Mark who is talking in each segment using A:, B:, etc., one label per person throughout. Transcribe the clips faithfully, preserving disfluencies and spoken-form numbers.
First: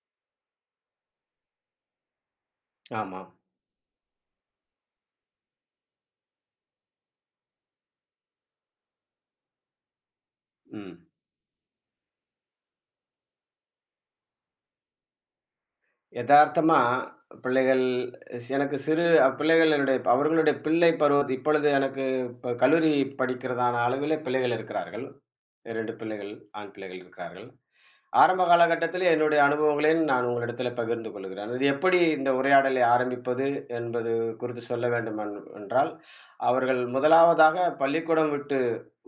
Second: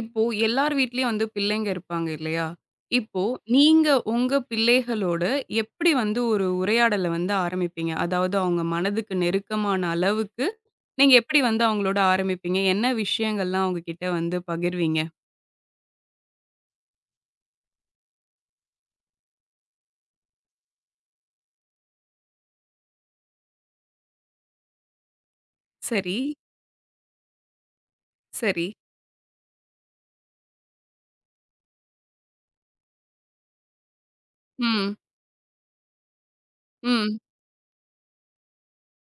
A: இப்போ எல்லார் வீட்லயும் வந்து பிள்ளைங்க இருப்பாங்க இல்லையா?
B: ஆமா.
A: இப்போ நீங்க உங்க பிள்ளைகளோட எப்படி வந்து ஒரு உரையாடல வந்து ஆரம்பிப்பீங்க? அதாவது அவங்க மனதுக்கு நெருக்கமான அளவுக்கு
B: ம்.
A: நீங்க எப்படி வந்து அவங்களோட ஆரம்பிப்பீங்க? என்ன விஷயங்கள்லாம் அவங்க கிட்ட வந்து பகிர்வீங்க?
B: எதார்த்தமா பிள்ளைகள் ஸ் எனக்கு சிறு பிள்ளைகள் என்னுடைய அவர்களுடைய பிள்ளை பருவத் இப்பொழுது எனக்கு இப்ப கல்லூரி படிக்கிறதான அளவிலே பிள்ளைகள் இருக்கிறார்கள். இரண்டு
A: சரி,
B: பிள்ளைகள், ஆண் பிள்ளைகள் இருக்கிறார்கள். ஆரம்ப
A: சரி.
B: காலகட்டத்திலே என்னுடைய அனுபவங்களையும் நான் உங்களிடத்திலே பகிர்ந்து கொள்கிறேன். இது எப்படி இந்த உரையாடலை ஆரம்பிப்பது என்பது குறித்து சொல்ல
A: ம்,
B: வேண்டும் என் என்றால், அவர்கள்
A: ம்.
B: முதலாவதாக பள்ளிக்கூடம் விட்டு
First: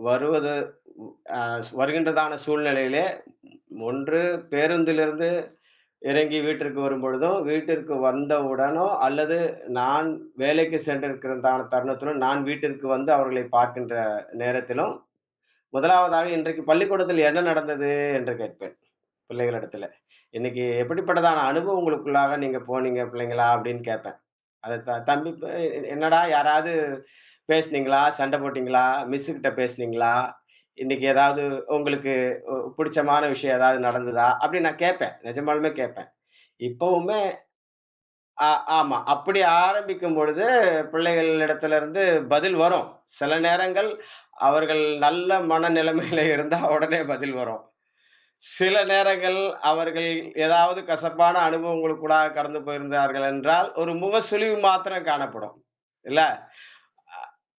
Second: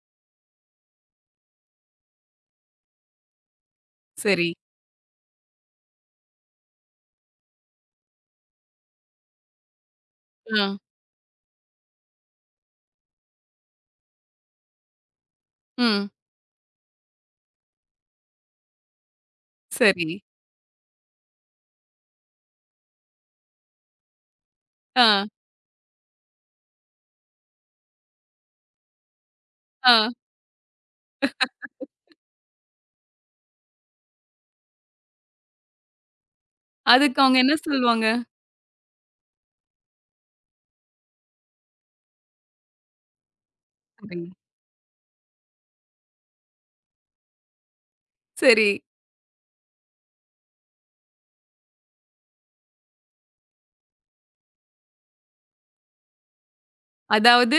B: வருவது அ வருகின்றதான சூழ்நிலையிலே ஒன்று
A: சரி.
B: பேருந்திலிருந்து இறங்கி வீட்டிற்கு வரும்பொழுதும், வீட்டிற்கு வந்தவுடனும் அல்லது நான்
A: ஆ,
B: வேலைக்கு சென்றிருக்கிற தான தருணத்திலும், நான் வீட்டிற்கு வந்து அவர்களை பார்க்கின்ற நேரத்திலும்,
A: ம்.
B: முதலாவதாக இன்றைக்கு பள்ளிக்கூடத்தில் என்ன நடந்தது என்று கேட்பேன், பிள்ளைகளிடத்தில.
A: சரி.
B: "இன்னைக்கு எப்படிப்பட்டதான அனுபவம் உங்களுக்குள்ளாக நீங்க போனீங்க பிள்ளைங்களா?" அப்படின்னு கேட்பேன். அது த
A: ஆ,
B: தம்பி ப எ "என்னடா யாராவது பேசுனீங்களா? சண்ட போட்டீங்களா? மிஸ் கிட்ட
A: ஆ.
B: பேசுனீங்களா? இன்னைக்கு ஏதாவது உங்களுக்கு உ புடிச்சமான விஷயம் ஏதாவது நடந்ததா?" அப்படின்னு நான் கேட்பேன். நிஜமாலுமே கேட்பேன்.
A: அதுக்கு
B: இப்பவுமே
A: அவங்க என்ன சொல்லுவாங்க?
B: ஆ ஆமா. அப்படி ஆரம்பிக்கும் பொழுது, பிள்ளைகளிடத்திலிருந்து பதில் வரும். சில நேரங்கள்
A: சரி,
B: அவர்கள் நல்ல மனநிலைமையில இருந்தா உடனே பதில் வரும்.
A: சரி.
B: சில நேரங்கள் அவர்கள் ஏதாவது கசப்பான அனுபவங்களுக்கூடாக கடந்து போயிருந்தார்கள் என்றால், ஒரு முகசுளிவு மாத்திரம் காணப்படும். இல்ல?
A: அதாவது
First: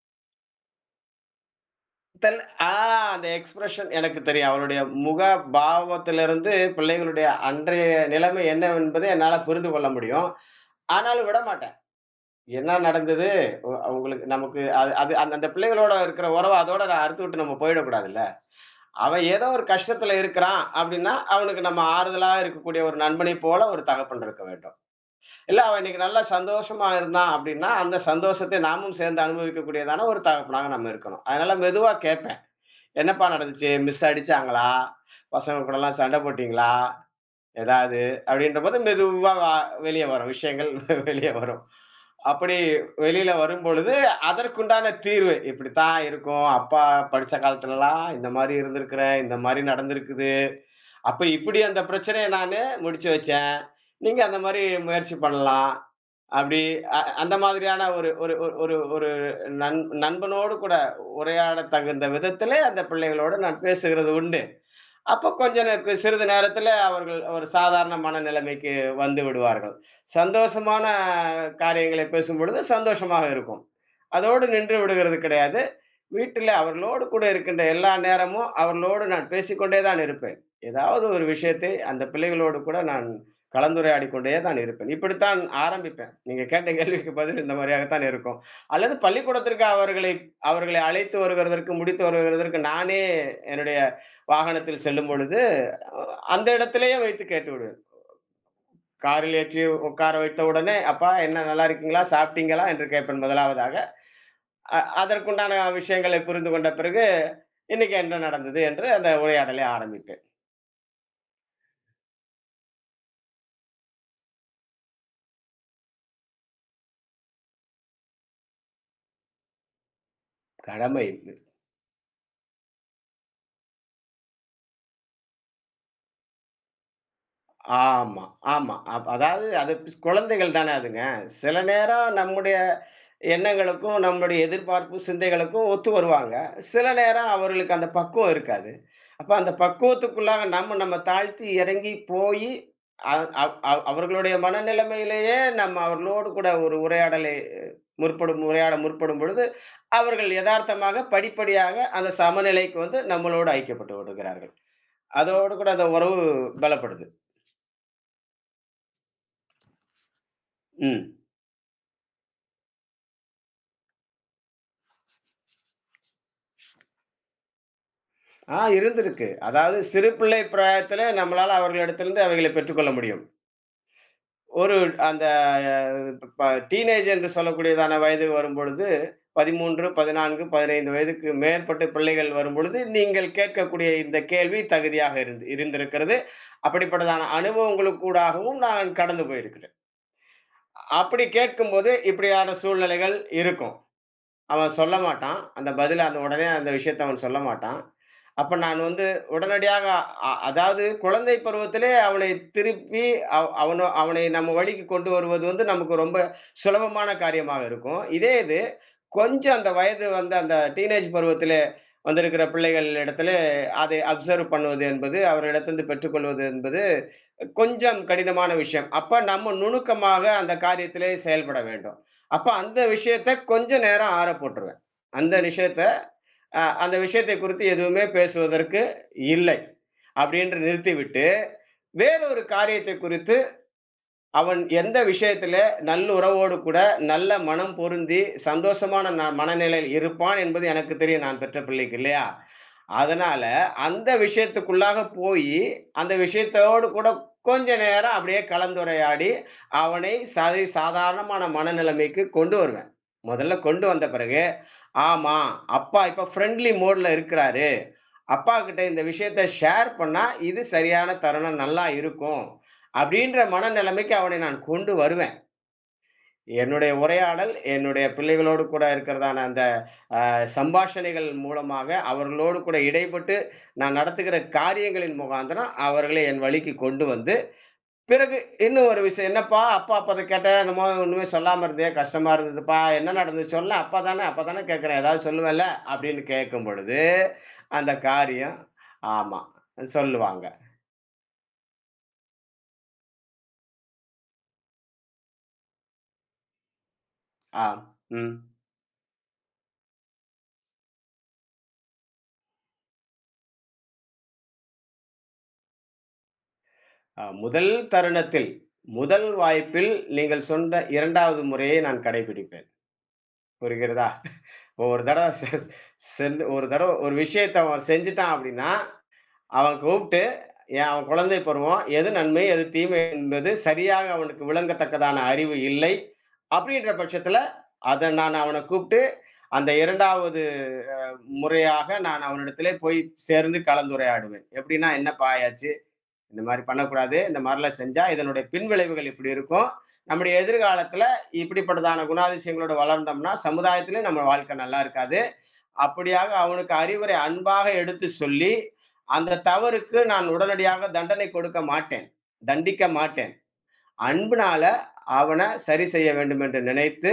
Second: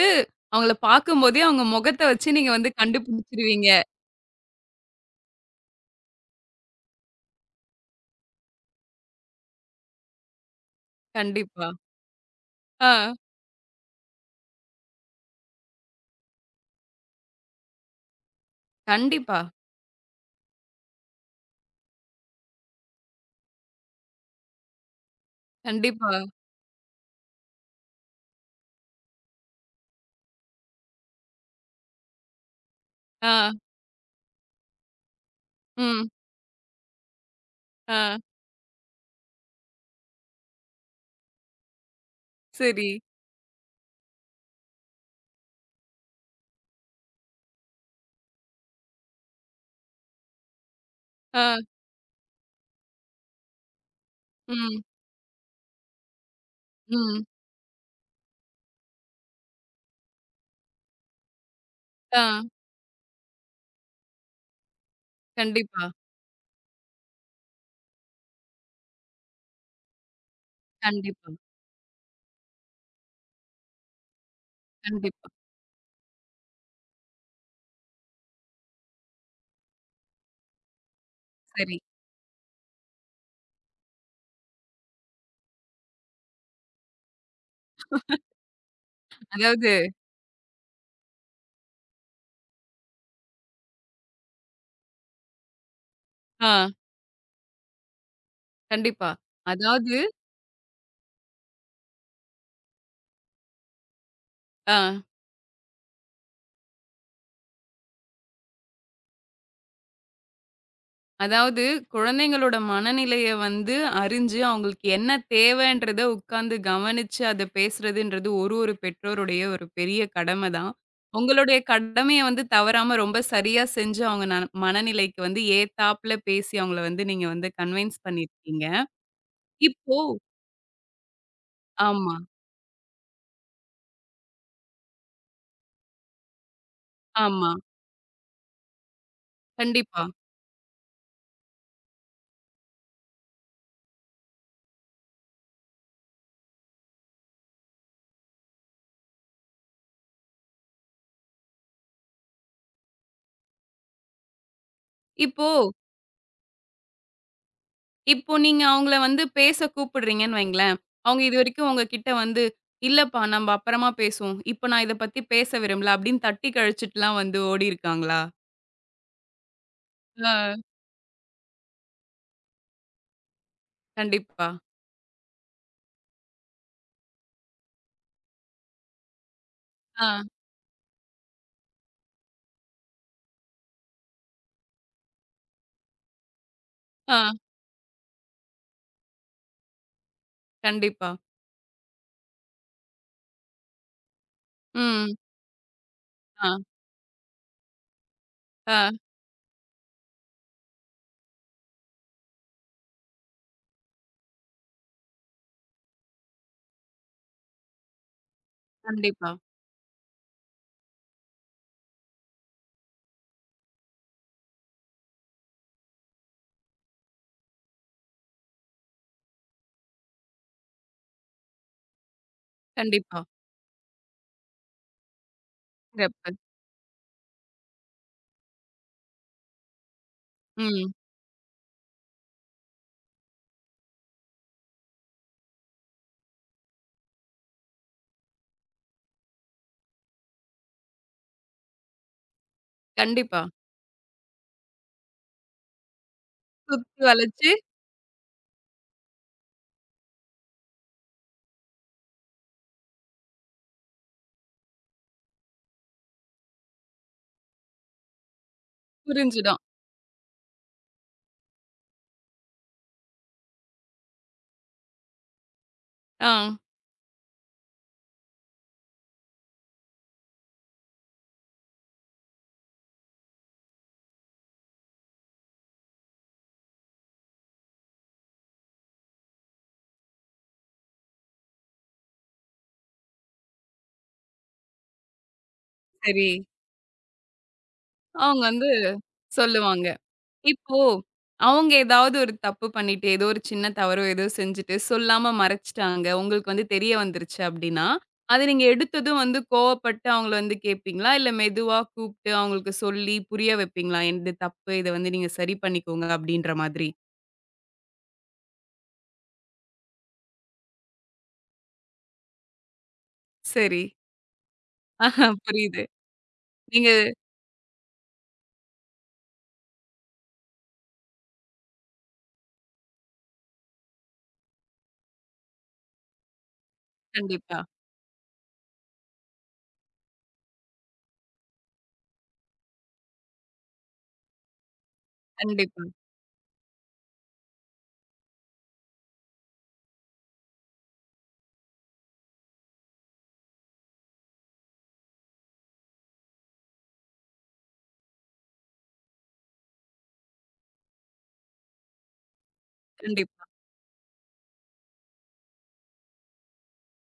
A: அவங்கள பார்க்கும்போதே அவங்க முகத்த வச்சு
B: தெல்
A: நீங்க
B: ஆ
A: வந்து
B: அந்த
A: கண்டுபிடிச்சுருவீங்க.
B: எக்ஸ்பிரஷன் எனக்கு தெரியும். அவருடைய முக பாவத்திலிருந்து பிள்ளைகளுடைய அன்றைய நிலைமை என்னவென்பதை என்னால புரிந்து கொள்ள முடியும். ஆனாலும்
A: கண்டிப்பா.
B: விடமாட்டாங்க. என்ன
A: ஆ.
B: நடந்தது? ஒ உங்களுக்கு நமக்கு அது அது அந்த அந்த பிள்ளைகளோட இருக்கிற உறவ அதோட அறுத்துவிட்டு நம்ம போயிடக்கூடாதுல்ல. அவன்
A: கண்டிப்பா,
B: ஏதோ ஒரு கஷ்டத்துல இருக்கிறான் அப்படின்னா, அவனுக்கு நம்ம ஆறுதலா இருக்கக்கூடிய ஒரு நண்பனைப் போல ஒரு தகப்பன் இருக்க வேண்டும். இல்ல அவன் இன்னைக்கு
A: கண்டிப்பா.
B: நல்லா சந்தோஷமா இருந்தான் அப்படின்னா, அந்த சந்தோஷத்தை நாமும் சேர்ந்து அனுபவிக்கக்கூடியதான ஒரு தகப்பனாக நம்ம இருக்கணும். அதனால மெதுவா கேட்பேன். "என்னப்பா
A: ஆ,
B: நடந்துச்சு? மிஸ் அடிச்சாங்களா? பசங்க கூடலாம்
A: ம்,
B: சண்டை போட்டீங்களா?
A: ஆ,
B: ஏதாவது அப்படின்றபோது மெதுவா வா வெளிய வரும். விஷயங்கள் வெளிய வரும். அப்படி
A: சரி.
B: வெளியில வரும்பொழுது, அதற்குண்டான தீர்வு. இப்படித்தான் இருக்கும். அப்பா படிச்ச காலத்துலலாம் இந்த மாரி இருந்திருக்கிறேன். இந்த மாரி நடந்திருக்குது. அப்ப
A: ஆ,
B: இப்படி அந்த பிரச்சனைய நானு முடிச்சு வச்சேன். நீங்க அந்த மாரி
A: ம்,
B: முயற்சி பண்ணலாம். அப்படி அ
A: ம்,
B: அந்த மாதிரியான ஒரு ஒரு ஒரு ஒரு ஒரு நண் நண்பனோடு கூட உரையாடத் தகுந்த
A: ஆ,
B: விதத்திலே அந்த பிள்ளைகளோடு நான் பேசுகிறது உண்டு. அப்ப கொஞ்ச
A: கண்டிப்பா,
B: நேர சிறிது நேரத்தில அவர்கள் ஒரு சாதாரணமான நிலைமைக்கு வந்து விடுவார்கள். சந்தோஷமான
A: கண்டிப்பா,
B: காரியங்களை பேசும்பொழுது சந்தோஷமாக இருக்கும். அதோடு நின்று விடுகிறது
A: கண்டிப்பா.
B: கிடையாது. வீட்டில அவர்களோடு கூட இருக்கின்ற எல்லா நேரமும் அவர்களோடு நான் பேசிக்கொண்டே தான் இருப்பேன். ஏதாவது ஒரு விஷயத்தை
A: சரி.
B: அந்த பிள்ளைகளோடு கூட நான் கலந்துரையாடிக் கொண்டே தான் இருப்பேன். இப்படித்தான் ஆரம்பிப்பேன். நீங்க கேட்ட கேள்விக்கு பதில் இந்த மாரியாகத்தான் இருக்கும். அல்லது பள்ளிக்கூடத்திற்கு
A: அதாவது
B: அவர்களை அவர்களை அழைத்து வருகிறதற்கு, முடித்து வருகிறதற்கு நானே என்னுடைய வாகனத்தில் செல்லும் பொழுது, அந்த
A: ஆ,
B: இடத்திலேயே வைத்து கேட்டுவிடுவேன்.
A: கண்டிப்பா.
B: காரில் ஏற்றி
A: அதாவது
B: உட்கார வைத்த உடனே, "அப்பா என்ன நல்லா இருக்கீங்களா? சாப்பிட்டீங்களா?" என்று கேட்பேன் முதலாவதாக.
A: ஆ,
B: அ அதற்குண்டான விஷயங்களை புரிந்து கொண்ட பிறகு, "இன்னைக்கு என்ன நடந்தது?" என்று அந்த உரையாடலை ஆரம்பிப்பேன்.
A: அதாவது குழந்தைங்களோட மனநிலைய வந்து அறிஞ்சு, அவங்களுக்கு என்ன தேவைன்றத உட்கார்ந்து கவனிச்சு அத பேசுறதுன்றது ஒரு, ஒரு பெற்றோருடைய ஒரு பெரிய கடமை தான்.
B: கடமை.
A: உங்களுடைய கடமைய வந்து தவறாம ரொம்ப சரியா செஞ்சு, அவங்க ந மனநிலைக்கு வந்து ஏத்தாப்புல பேசி அவங்கள வந்து நீங்க வந்து கன்வின்ஸ்
B: ஆமா,
A: பண்ணியிருக்கீங்க.
B: ஆமா. அப் அதாவது அது பி-
A: இப்போ
B: குழந்தைகள் தானே அதுங்க. சில நேரம்
A: ஆமா,
B: நம்முடைய எண்ணங்களுக்கும், நம்மளுடைய எதிர்பார்ப்பு, சிந்தைகளுக்கும் ஒத்து வருவாங்க. சில நேரம்
A: ஆமா.
B: அவர்களுக்கு அந்த பக்குவம் இருக்காது. அப்ப அந்த
A: கண்டிப்பா.
B: பக்குவத்துக்குள்ளாக நம்ம நம்ம தாழ்த்தி இறங்கி போயி, அ அவ் அவ் அவர்களுடைய மனநிலைமையிலேயே நம்ம அவர்களோடு கூட ஒரு உரையாடலை அஹ், முற்படும் உரையாட முற்படும் பொழுது, அவர்கள் எதார்த்தமாக படிப்படியாக அந்த சமநிலைக்கு வந்து நம்மளோடு ஐக்கியப்பட்டு விடுகிறார்கள்.
A: இப்போ
B: அதோடு கூட அந்த உறவு பலப்படுது.
A: இப்போ நீங்க அவங்கள வந்து பேச கூப்பிடுறீங்கன்னு வைங்களேன்.
B: ம்.
A: அவங்க இதுவரைக்கும் உங்ககிட்ட வந்து, "இல்லப்பா நம்ம அப்புறமா பேசுவோம். இப்ப நான் இத பத்தி பேச விரும்பல" அப்படின்னு தட்டி கழிச்சுட்டுலாம் வந்து ஓடியிருக்காங்களா?
B: ஆ இருந்திருக்கு. அதாவது சிறு பிள்ளை
A: ஆ.
B: பிராயத்தில நம்மளால அவர்களிடத்திலிருந்து அவைகளை பெற்றுக்கொள்ள முடியும்.
A: கண்டிப்பா.
B: ஒரு அந்த ப டீனேஜ் என்று சொல்லக்கூடியதான வயது வரும்பொழுது பதின்மூன்று,
A: ஆ,
B: பதினான்கு, பதினைந்து வயதுக்கு மேற்பட்ட பிள்ளைகள் வரும்பொழுது, நீங்கள் கேட்கக்கூடிய இந்த கேள்வி தகுதியாக இருந்து இருந்திருக்கிறது. அப்படிப்பட்டதான
A: ஆ.
B: அனுபவங்களுக்கூடாகவும் நான் கடந்து போயிருக்கிறேன்.
A: கண்டிப்பா.
B: அப்படி கேட்கும்போது இப்படியான சூழ்நிலைகள் இருக்கும். அவன் சொல்ல
A: ம்.
B: மாட்டான். அந்த பதில அந்த உடனே
A: ஆ,
B: அந்த விஷயத்த அவன் சொல்ல மாட்டான். அப்ப நான்
A: ஆ.
B: வந்து உடனடியாக அ அதாவது குழந்தை பருவத்திலே அவனை திருப்பி அவ் அவன அவனை நம்ம வழிக்கு கொண்டு வருவது வந்து நமக்கு ரொம்ப சுலபமான காரியமாக இருக்கும். இதே இது
A: கண்டிப்பா,
B: கொஞ்சம் அந்த வயது வந்து அந்த டீனேஜ் பருவத்திலே வந்திருக்கிற பிள்ளைகள் இடத்திலே அதை அப்சர்வ் பண்ணுவது என்பது, அவரிடத்திலிருந்து பெற்றுக்கொள்வது என்பது கொஞ்சம் கடினமான விஷயம். அப்ப நம்ம நுணுக்கமாக அந்த காரியத்திலே செயல்பட வேண்டும். அப்ப அந்த
A: கண்டிப்பா.
B: விஷயத்த கொஞ்ச நேரம் ஆற போட்டுருவேன். அந்த விஷயத்த
A: சிறப்பு.
B: அ அந்த விஷயத்தை குறித்து எதுவுமே பேசுவதற்கு இல்லை. அப்படின்று
A: ம்.
B: நிறுத்திவிட்டு, வேறொரு காரியத்தை குறித்து அவன் எந்த விஷயத்திலே நல்லுறவோடு கூட நல்ல மனம் பொருந்தி சந்தோஷமான ந மனநிலையில் இருப்பான் என்பது எனக்கு தெரியும் நான் பெற்ற பிள்ளைக்கு இல்லையா?
A: கண்டிப்பா.
B: அதனால அந்த விஷயத்துக்குள்ளாக போயி, அந்த விஷயத்தோடு
A: சுத்தி
B: கூட
A: வளைச்சு
B: கொஞ்ச நேரம் அப்படியே கலந்துரையாடி, அவனை சதை சாதாரணமான மனநிலைமைக்கு கொண்டு வருவேன். முதல்ல கொண்டு வந்த பிறகு, ஆமா, அப்பா இப்ப ஃப்ரெண்ட்லி மோட்ல இருக்கிறாரு. அப்பாகிட்ட இந்த விஷயத்த
A: புரிஞ்சிடும்.
B: ஷேர் பண்ணா, இது சரியான தருணம் நல்லா இருக்கும். அப்படின்ற மனநிலைமைக்கு அவனை நான் கொண்டு வருவேன்.
A: ஆ.
B: என்னுடைய உரையாடல், என்னுடைய பிள்ளைகளோடு கூட இருக்கிறதான அந்த சம்பாஷணைகள் மூலமாக அவர்களோடு கூட இடைப்பட்டு நான் நடத்துகிற காரியங்களின் முகாந்திரம் அவர்களை என் வழிக்கு கொண்டு வந்து பிறகு இன்னும் ஒரு விஷயம் என்னப்பா அப்பா அப்போ அதை கேட்டேன் என்னமோ ஒன்றுமே சொல்லாமல் இருந்தே கஷ்டமாக இருந்ததுப்பா என்ன நடந்துச்சு சொல்ல அப்பா தானே அப்பா தானே கேட்குறேன் ஏதாவது சொல்லுவேன்ல அப்படின்னு
A: சரி.
B: கேட்கும் பொழுது அந்த
A: அவங்க
B: காரியம்
A: வந்து
B: ஆமாம்
A: சொல்லுவாங்க.
B: சொல்லுவாங்க
A: இப்போ, அவங்க ஏதாவது ஒரு தப்பு பண்ணிட்டு, ஏதோ ஒரு சின்ன தவறோ ஏதோ செஞ்சுட்டு, சொல்லாம மறைச்சுட்டாங்க. உங்களுக்கு வந்து தெரிய வந்துருச்சு
B: ஆ
A: அப்டின்னா,
B: ம்
A: அத நீங்க எடுத்ததும் வந்து கோவப்பட்டு அவங்கள வந்து கேட்பீங்களா? இல்ல மெதுவா கூப்ட்டு அவங்களுக்கு சொல்லி புரிய வைப்பீங்களா? "என்து தப்பு. இத வந்து நீங்க சரி பண்ணிக்கோங்க" அப்டின்ற மாதிரி.
B: ஆ, முதல் தருணத்தில் முதல் வாய்ப்பில் நீங்கள் சொன்ன இரண்டாவது முறையை நான் கடைபிடிப்பேன்
A: சரி.
B: புரிகிறதா இப்போ ஒரு
A: ஆஹா
B: தடவ செ
A: புரியுது.
B: சென் ஒரு தடவ
A: நீங்க
B: ஒரு விஷயத்த அவன் செஞ்சுட்டான் அப்படின்னா, அவன் கூப்ட்டு, "ஏன் அவன் குழந்தை பருவம். எது நன்மை, எது தீமை என்பது சரியாக அவனுக்கு விளங்கத்தக்கதான அறிவு இல்லை." அப்படின்ற பட்சத்தில,
A: கண்டிப்பா,
B: அத நான் அவன கூப்ட்டு, அந்த இரண்டாவது முறையாக நான் அவனிடத்திலே போய் சேர்ந்து கலந்துரையாடுவேன். எப்படின்னா, "என்னப்பா ஆயாச்சு?
A: கண்டிப்பா,
B: இந்த மாரி பண்ணக்கூடாது. இந்த மாரிலாம் செஞ்சா, இதனுடைய பின்விளைவுகள் இப்படி இருக்கும். நம்முடைய எதிர்காலத்தில இப்படிப்பட்டதான குணாதிசயங்களோட வளர்ந்தோம்னா, சமுதாயத்திலயும் நம்ம வாழ்க்கை நல்லா இருக்காது. அப்படியாக அவனுக்கு அறிவுரை அன்பாக எடுத்து சொல்லி, அந்த தவறுக்கு நான் உடனடியாக தண்டனை கொடுக்க மாட்டேன். தண்டிக்க மாட்டேன்.
A: கண்டிப்பா.
B: அன்புனால அவன சரி செய்ய வேண்டும் என்று நினைத்து,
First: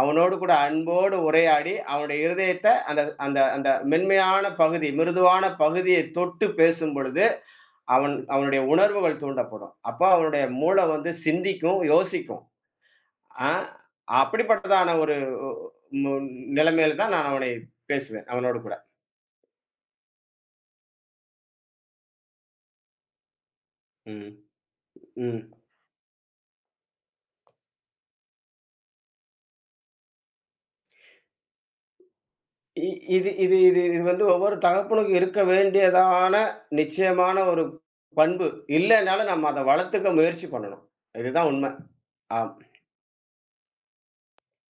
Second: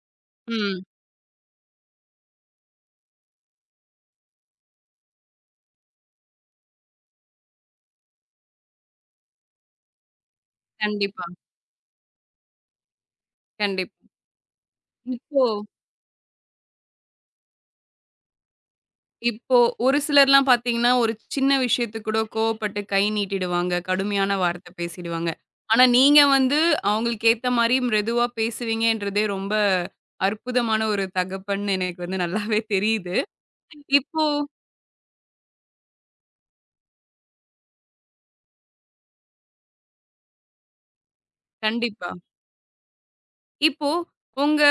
B: அவனோடு கூட
A: ம்.
B: அன்போடு உரையாடி, அவனுடைய இருதயத்த அந்த அந்த அந்த மென்மையான பகுதி, மிருதுவான பகுதியை தொட்டு பேசும் பொழுது, அவன் அவனுடைய உணர்வுகள் தூண்டப்படும். அப்ப அவனுடைய மூளை வந்து
A: கண்டிப்பா,
B: சிந்திக்கும், யோசிக்கும். ஆ அப்படிப்பட்டதான ஒரு
A: கண்டிப்பா.
B: உ நிலைமையில தான் நான் அவனை பேசுவேன், அவனோடு கூட.
A: இப்போ ஒரு சிலர்லாம் பார்த்தீங்கன்னா, ஒரு சின்ன விஷயத்துக்கு கூட கோவப்பட்டு கை நீட்டிடுவாங்க.
B: ம்.
A: கடுமையான வார்த்தை பேசிடுவாங்க.
B: ம்.
A: ஆனா நீங்க வந்து அவங்களுக்கு ஏத்த மாரி மிருதுவா பேசுவீங்கன்றதே ரொம்ப அற்புதமான ஒரு தகப்பன்னு எனக்கு வந்து நல்லாவே
B: இ
A: தெரியுது.
B: இது இது இது இது வந்து
A: இப்போ
B: ஒவ்வொரு தகப்பனுக்கும் இருக்க வேண்டியதான நிச்சயமான ஒரு பண்பு. இல்லன்னாலும் நம்ம அத வளர்த்துக்க முயற்சி பண்ணணும். இதுதான் உண்ம.
A: கண்டிப்பா.
B: ஆம்.
A: இப்போ உங்க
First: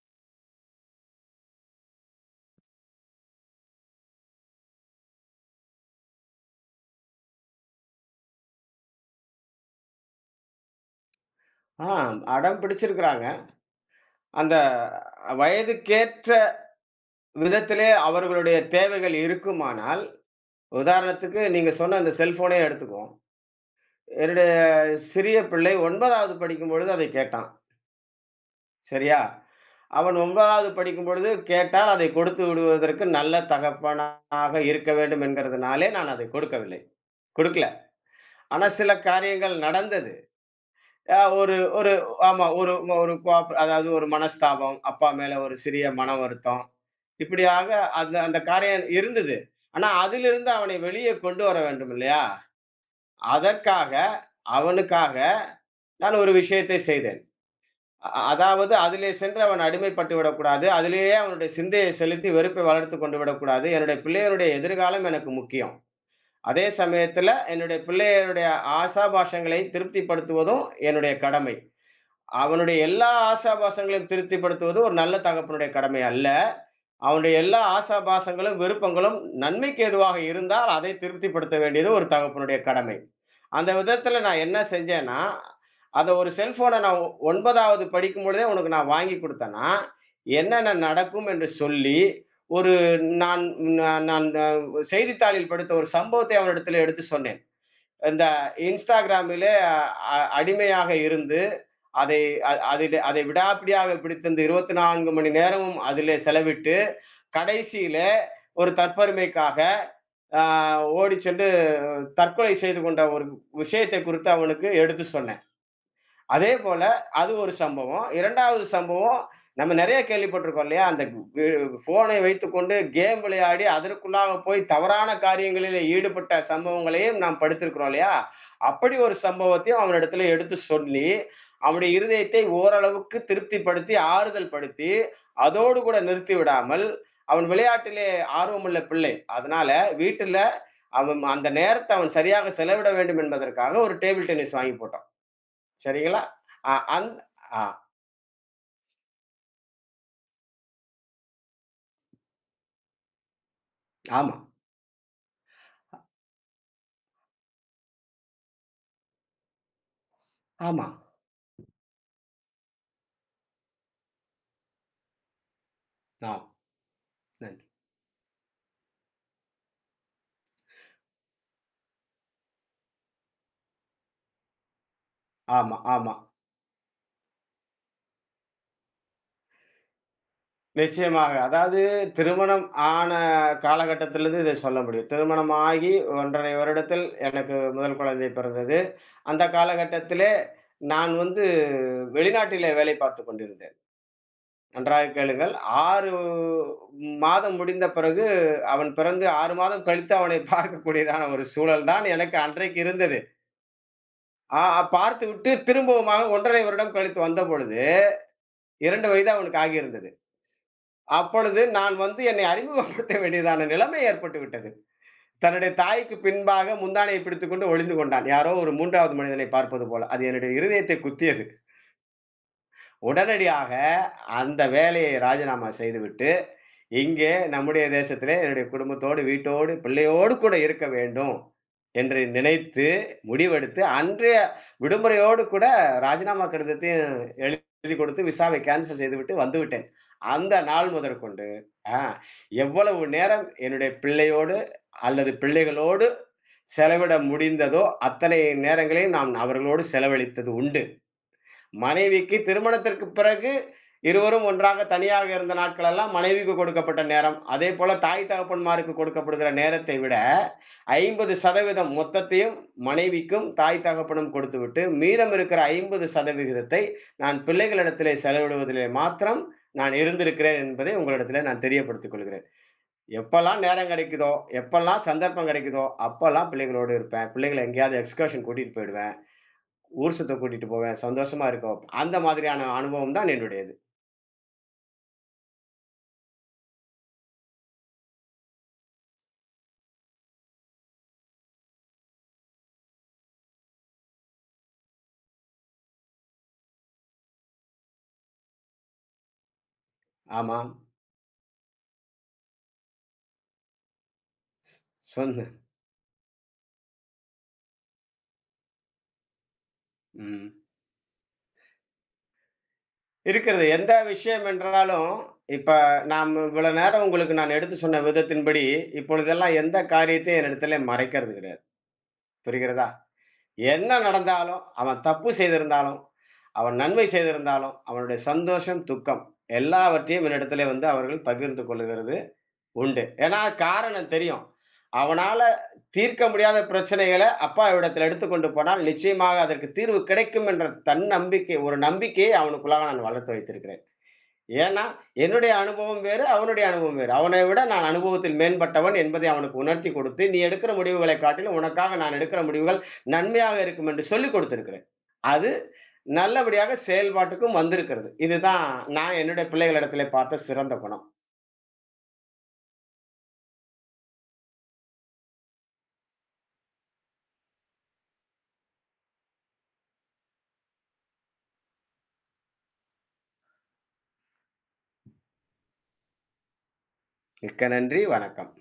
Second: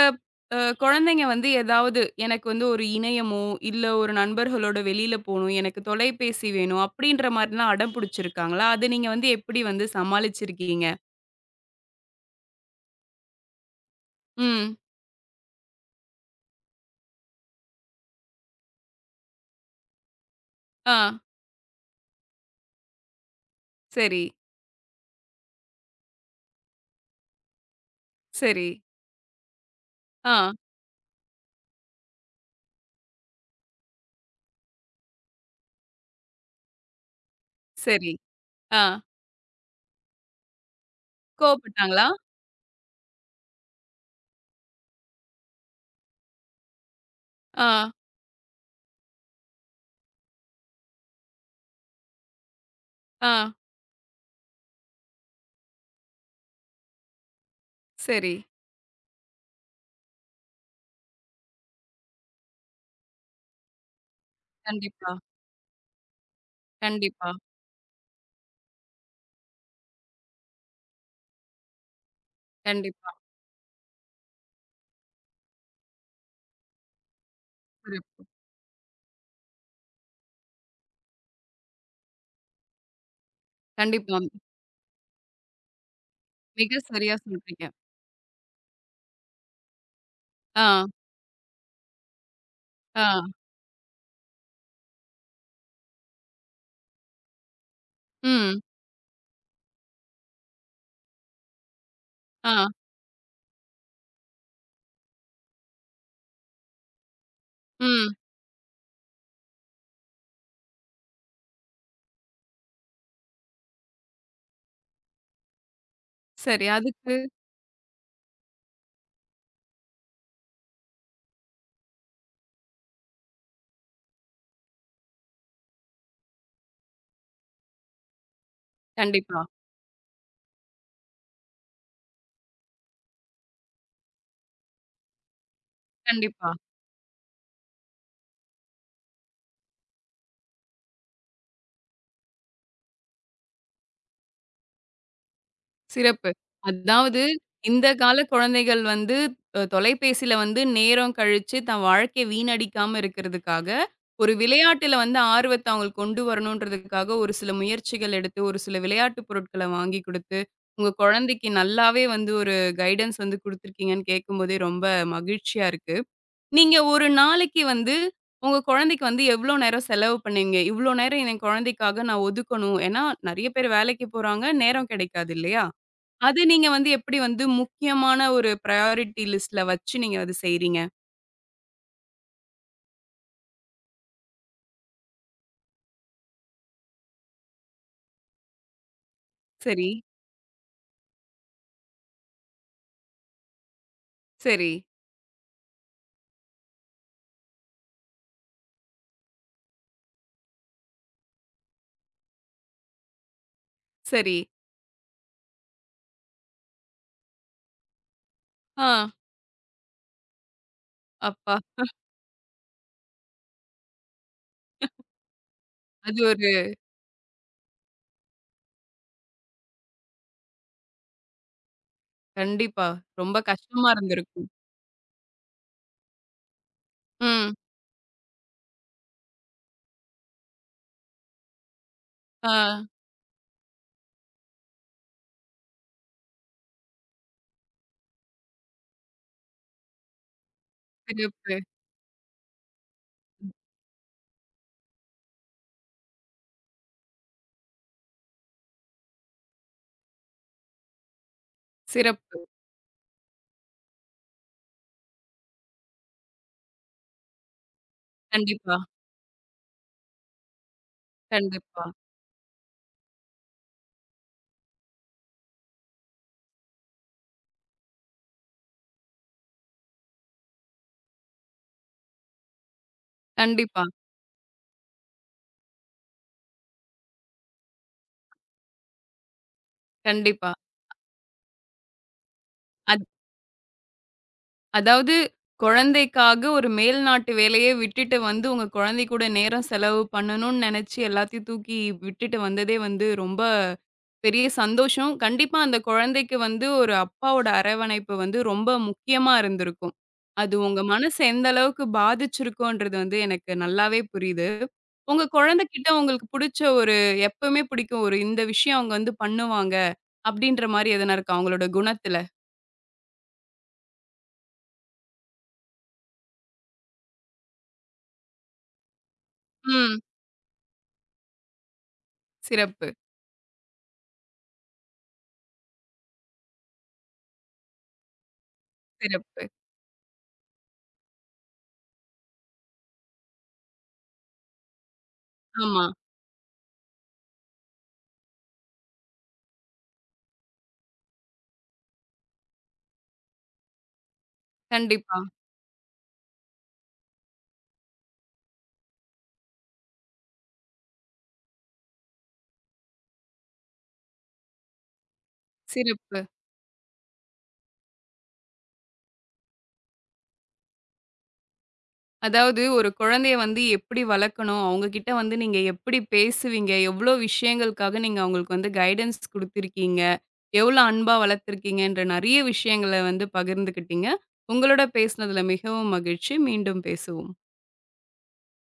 A: அ குழந்தைங்க வந்து ஏதாவது எனக்கு வந்து ஒரு இணையமோ, இல்ல ஒரு நண்பர்களோட வெளியில போணும், எனக்கு தொலைபேசி வேணும் அப்படின்ற மாரிலாம் அடம் பிடிச்சிருக்காங்களா? அத நீங்க வந்து எப்படி வந்து சமாளிச்சிருக்கீங்க?
B: ஆ அடம் பிடிச்சிருக்கிறாங்க. அந்த
A: ம்.
B: வயதுக்கேற்ற விதத்திலே அவர்களுடைய தேவைகள் இருக்குமானால்,
A: ஆ.
B: உதாரணத்துக்கு நீங்க சொன்ன அந்த செல்ஃபோனே எடுத்துக்குவோம்.
A: சரி.
B: என்னுடைய சிறிய பிள்ளை ஒன்பதாவது படிக்கும்பொழுது அதை கேட்டான்.
A: சரி.
B: சரியா? அவன்
A: ஆ,
B: ஒன்பதாவது படிக்கும் பொழுது கேட்டால் அதை கொடுத்து விடுவதற்கு நல்ல தகப்பனாக இருக்க வேண்டும் என்கிறதுனாலே நான் அதை கொடுக்கவில்லை. கொடுக்கல.
A: சரி.
B: ஆனா
A: ஆ.
B: சில காரியங்கள் நடந்தது. அ ஒரு ஒரு
A: கோவப்பட்டாங்களா?
B: ஆமா ஒரு ஒரு கோப் அதாவது ஒரு மனஸ்தாபம், அப்பா மேல ஒரு சிறிய மன வருத்தம். இப்படியாக
A: ஆ,
B: அந்த அந்த காரியம் இருந்தது. ஆனா அதிலிருந்து அவனை வெளியே கொண்டு வர வேண்டும் இல்லையா?
A: ஆ.
B: அதற்காக, அவனுக்காக நான் ஒரு விஷயத்தை செய்தேன். அ
A: சரி.
B: அதாவது அதிலே சென்று அவன் அடிமைப்பட்டு விடக்கூடாது. அதிலேயே அவனுடைய சிந்தையை செலுத்தி வெறுப்பை வளர்த்துக் கொண்டு விடக்கூடாது. என்னுடைய பிள்ளையினுடைய எதிர்காலம்
A: கண்டிப்பா,
B: எனக்கு முக்கியம். அதே
A: கண்டிப்பா,
B: சமயத்துல என்னுடைய பிள்ளையினுடைய ஆசாபாசங்களை திருப்திப்படுத்துவதும் என்னுடைய கடமை. அவனுடைய எல்லா
A: கண்டிப்பா.
B: ஆசாபாசங்களையும் திருப்திப்படுத்துவது ஒரு நல்ல தகப்பனுடைய கடமை அல்ல. அவனுடைய எல்லா
A: சிறப்பு.
B: ஆசாபாசங்களும், விருப்பங்களும் நன்மைக்கு எதுவாக இருந்தால் அதை திருப்திப்படுத்த வேண்டியது ஒரு தகப்பனுடைய கடமை. அந்த
A: கண்டிப்பா.
B: விதத்துல நான் என்ன செஞ்சேன்னா, அத ஒரு
A: மிக
B: செல்ஃபோன நான்
A: சரியா சொல்றீங்க.
B: ஒன்பதாவது படிக்கும் பொழுதே உனக்கு நான் வாங்கி குடுத்தேன்னா, என்னென்ன
A: ஆ,
B: நடக்கும் என்று சொல்லி, ஒரு
A: ஆ.
B: நான் நான் நான் அ செய்தித்தாளில் படித்த ஒரு சம்பவத்தை அவனிடத்திலே எடுத்து சொன்னேன். இந்த
A: ம்.
B: இன்ஸ்டாகிராம்மிலே அ அ- அடிமையாக இருந்து, அதை அ
A: ஆ,
B: அதிலே அதை விடாப்பிடியாக பிடித்து இந்த இருபத்தி நான்கு மணி நேரமும் அதிலே செலவிட்டு, கடைசியிலே
A: ம்.
B: ஒரு தற்பெருமைக்காக அ ஓடிச் சென்று தற்கொலை செய்து கொண்ட ஒரு விஷயத்தை குறித்து அவனுக்கு எடுத்து சொன்னேன். அதே
A: சரி.
B: போல
A: அதுக்கு
B: அது ஒரு சம்பவம். இரண்டாவது சம்பவம், நம்ம நெறைய கேள்விப்பட்டிருக்கோம் இல்லையா? அந்த கு ஃபோனை வைத்துக்கொண்டு கேம் விளையாடி, அதற்குள்ளாக போய் தவறான காரியங்களிலே ஈடுபட்ட சம்பவங்களையும் நாம் படித்திருக்கிறோம் இல்லையா? அப்படி ஒரு
A: கண்டிப்பா,
B: சம்பவத்தையும் அவனிடத்திலே எடுத்து சொல்லி, அவனுடைய இருதயத்தை ஓரளவுக்கு திருப்திப்படுத்தி, ஆறுதல் படுத்தி, அதோடு கூட நிறுத்தி
A: கண்டிப்பா.
B: விடாமல், அவன் விளையாட்டிலே ஆர்வமுள்ள பிள்ளை. அதனால வீட்டில அவன் அந்த நேரத்த அவன் சரியாக செலவிட வேண்டும் என்பதற்காக ஒரு டேபிள் டென்னிஸ் வாங்கி போட்டோம். சரிங்களா?
A: சிறப்பு.
B: அ அந்
A: அதாவது
B: ஆ
A: இந்த கால குழந்தைகள் வந்து அ தொலைபேசியில வந்து நேரம் கழிச்சு தன் வாழ்க்கைய வீணடிக்காம இருக்கிறதுக்காக, ஒரு
B: ஆமா,
A: விளையாட்டுல வந்து ஆர்வத்த அவங்களுக்கு கொண்டு வரணுன்றதுக்காக ஒரு சில முயற்சிகள் எடுத்து, ஒரு சில விளையாட்டு பொருட்கள வாங்கி குடுத்து,
B: ஆமா,
A: உங்க குழந்தைக்கு நல்லாவே வந்து ஒரு கைடன்ஸ் வந்து குடுத்துருக்கீங்கன்னு கேட்கும்போதே ரொம்ப மகிழ்ச்சியா இருக்கு.
B: ஆம்.
A: நீங்க ஒரு
B: நன்றி.
A: நாளைக்கு வந்து உங்க குழந்தைக்கு வந்து எவ்வளோ நேரம் செலவு பண்ணீங்க? இவ்வளோ நேரம் என் குழந்தைக்காக நான் ஒதுக்கணும். ஏன்னா நெறைய பேர் வேலைக்கு போறாங்க, நேரம் கிடைக்காது இல்லையா?
B: ஆமா, ஆமா.
A: அது நீங்க வந்து எப்படி வந்து முக்கியமான ஒரு பிரையாரிட்டி லிஸ்ட்ல வச்சு நீங்க அது செய்றீங்க?
B: நிச்சயமாக. அதாவது திருமணம் ஆன காலகட்டத்திலிருந்து இதை சொல்ல முடியும். திருமணமாகி ஒன்று ஒன்றரை வருடத்தில் எனக்கு முதல் குழந்தை பிறந்தது. அந்த
A: சரி,
B: காலகட்டத்திலே நான் வந்து வெளிநாட்டிலே வேலை பார்த்துக் கொண்டிருந்தேன்.
A: சரி,
B: நன்றாக கேளுங்கள். ஆறு மாதம் முடிந்த பிறகு அவன் பிறந்து ஆறு மாதம் கழித்து அவனை பார்க்கக்கூடியதான ஒரு சூழல் தான் எனக்கு அன்றைக்கு இருந்தது.
A: சரி.
B: ஆ பார்த்துவிட்டு திரும்பவுமாக ஒன்று ஒன்றரை வருடம் கழித்து வந்தபொழுது, இரண்டு
A: ஆ,
B: வயது அவனுக்கு ஆகியிருந்தது.
A: அப்பா!
B: அப்பொழுது நான் வந்து என்னை அறிமுகப்படுத்த வேண்டியதான நிலைமை ஏற்பட்டு விட்டது. தன்னுடைய தாய்க்கு
A: அது ஒரு
B: பின்பாக முந்தானையை பிடித்துக்கொண்டு ஒளிந்து கொண்டான். யாரோ ஒரு மூன்றாவது மனிதனை பார்ப்பது போல. அது என்னுடைய இருதயத்தை குத்தியது.
A: கண்டிப்பா. ரொம்ப
B: உடனடியாக
A: கஷ்டமா இருந்திருக்கும்.
B: அந்த வேலையை ராஜினாமா செய்துவிட்டு இங்க
A: ம்.
B: நம்முடைய தேசத்திலே என்னுடைய குடும்பத்தோடு, வீட்டோடு, பிள்ளையோடு கூட இருக்க வேண்டும் என்று
A: ஆ,
B: நினைத்து, முடிவெடுத்து, அன்றைய விடுமுறையோடு கூட ராஜினாமா கடிதத்தையும் எழுதி கொடுத்து விசாவை கேன்சல் செய்துவிட்டு வந்துவிட்டேன். அந்த நாள் முதற்கொண்டு,
A: சிறப்பு,
B: ஆ எவ்வளவு நேரம் என்னுடைய பிள்ளையோடு அல்லது பிள்ளைகளோடு செலவிட முடிந்ததோ, அத்தனை நேரங்களையும் நான் அவர்களோடு செலவழித்தது உண்டு. மனைவிக்கு
A: சிறப்பு.
B: திருமணத்திற்கு பிறகு இருவரும் ஒன்றாக தனியாக இருந்த நாட்களெல்லாம் மனைவிக்கு கொடுக்கப்பட்ட நேரம். அதேபோல தாய்
A: கண்டிப்பா,
B: தகப்பன்மாருக்கு கொடுக்கப்படுகிற நேரத்தை விட
A: கண்டிப்பா,
B: ஐம்பது சதவீதம் மொத்தத்தையும் மனைவிக்கும், தாய் தகப்பனும் கொடுத்துவிட்டு, மீதம் இருக்கிற ஐம்பது சதவீதம் ஐ நான் பிள்ளைகளிடத்திலே செலவிடுவதிலே மாத்திரம் நான் இருந்திருக்கிறேன் என்பதை உங்களிடத்திலே நான் தெரியப்படுத்திக் கொள்கிறேன். எப்பல்லாம்
A: கண்டிப்பா,
B: நேரம் கிடைக்குதோ, எப்பல்லாம் சந்தர்ப்பம் கிடைக்குதோ, அப்பல்லாம் பிள்ளைகளோடு இருப்பேன். பிள்ளைகள எங்கேயாவது எக்ஸ்கர்ஷன் கூட்டிட்டு போயிடுவேன். ஊர் சுத்த
A: கண்டிப்பா.
B: கூட்டிட்டு போவேன். சந்தோஷமா இருக்கும். அந்த மாதிரியான அனுபவம் தான் என்னுடையது.
A: அதாவது குழந்தைக்காக ஒரு மேல் நாட்டு வேலையே விட்டுட்டு வந்து, உங்க குழந்தை கூட நேரம் செலவு பண்ணணும்னு நெனச்சு எல்லாத்தையும் தூக்கி விட்டுட்டு வந்ததே வந்து ரொம்ப பெரிய சந்தோஷம். கண்டிப்பா அந்த குழந்தைக்கு வந்து ஒரு அப்பாவோட அரவணைப்பு வந்து ரொம்ப முக்கியமா இருந்திருக்கும். அது
B: ஆமா.
A: உங்க மனச எந்த அளவுக்கு பாதிச்சிருக்கோன்றது வந்து எனக்கு நல்லாவே புரியுது. உங்க
B: சொல்லு.
A: குழந்தைகிட்ட உங்களுக்கு புடிச்ச ஒரு எப்பவுமே பிடிக்கும் ஒரு இந்த விஷயம் அவங்க வந்து பண்ணுவாங்க,
B: ம்.
A: அப்படின்ற மாரி எதனா இருக்கா? அவங்களோட குணத்துல?
B: இருக்கிறது. எந்த விஷயம் என்றாலும், இப்ப நாம் இவ்வளோ நேரம் உங்களுக்கு நான் எடுத்து சொன்ன விதத்தின்படி, இப்பொழுதெல்லாம் எந்த
A: ம்.
B: காரியத்தையும் என்னிடத்திலே மறைக்கிறது கிடையாது. புரிகிறதா?
A: சிறப்பு,
B: என்ன நடந்தாலும், அவன் தப்பு செய்திருந்தாலும், அவன் நன்மை செய்திருந்தாலும், அவனுடைய சந்தோஷம், துக்கம்
A: சிறப்பு.
B: எல்லாவற்றையும் என்னிடத்திலே வந்து அவர்கள் பகிர்ந்து கொள்ளுகிறது. உண்டு. ஏன்னா காரணம் தெரியும். அவனால
A: ஆமா.
B: தீர்க்க முடியாத பிரச்சனைகள அப்பாவிடத்தில் எடுத்துக் கொண்டு போனால், நிச்சயமாக அதற்கு தீர்வு கிடைக்கும் என்ற தன்னம்பிக்கை ஒரு நம்பிக்கையை அவனுக்குள்ளாக நான் வளர்த்து வைத்திருக்கிறேன். ஏன்னா,
A: கண்டிப்பா.
B: என்னுடைய அனுபவம் வேறு, அவனுடைய அனுபவம் வேறு. அவனை விட நான் அனுபவத்தில் மேம்பட்டவன் என்பதை அவனுக்கு உணர்த்தி கொடுத்து, நீ எடுக்கிற முடிவுகளை காட்டிலும் உனக்காக நான் எடுக்கிற முடிவுகள் நன்மையாக இருக்கும் என்று சொல்லிக் கொடுத்திருக்கிறேன். அது
A: சிறப்பு.
B: நல்லபடியாக செயல்பாட்டுக்கும் வந்திருக்கிறது. இதுதான் நான் என்னுடைய பிள்ளைகளிடத்திலே பார்த்த சிறந்த குணம்.
A: அதாவது ஒரு குழந்தைய வந்து எப்படி வளர்க்கணும்? அவங்க கிட்ட வந்து நீங்க எப்படி பேசுவீங்க? எவ்ளோ விஷயங்களுக்காக நீங்க அவங்களுக்கு வந்து கைடன்ஸ் குடுத்துருக்கீங்க? எவ்ளோ அன்பா வளர்த்துருக்கீங்கன்ற நெறைய விஷயங்கள வந்து பகிர்ந்துக்கிட்டீங்க. உங்களோட பேசினதுல மிகவும் மகிழ்ச்சி. மீண்டும் பேசுவோம்.
B: மிக்க நன்றி. வணக்கம்.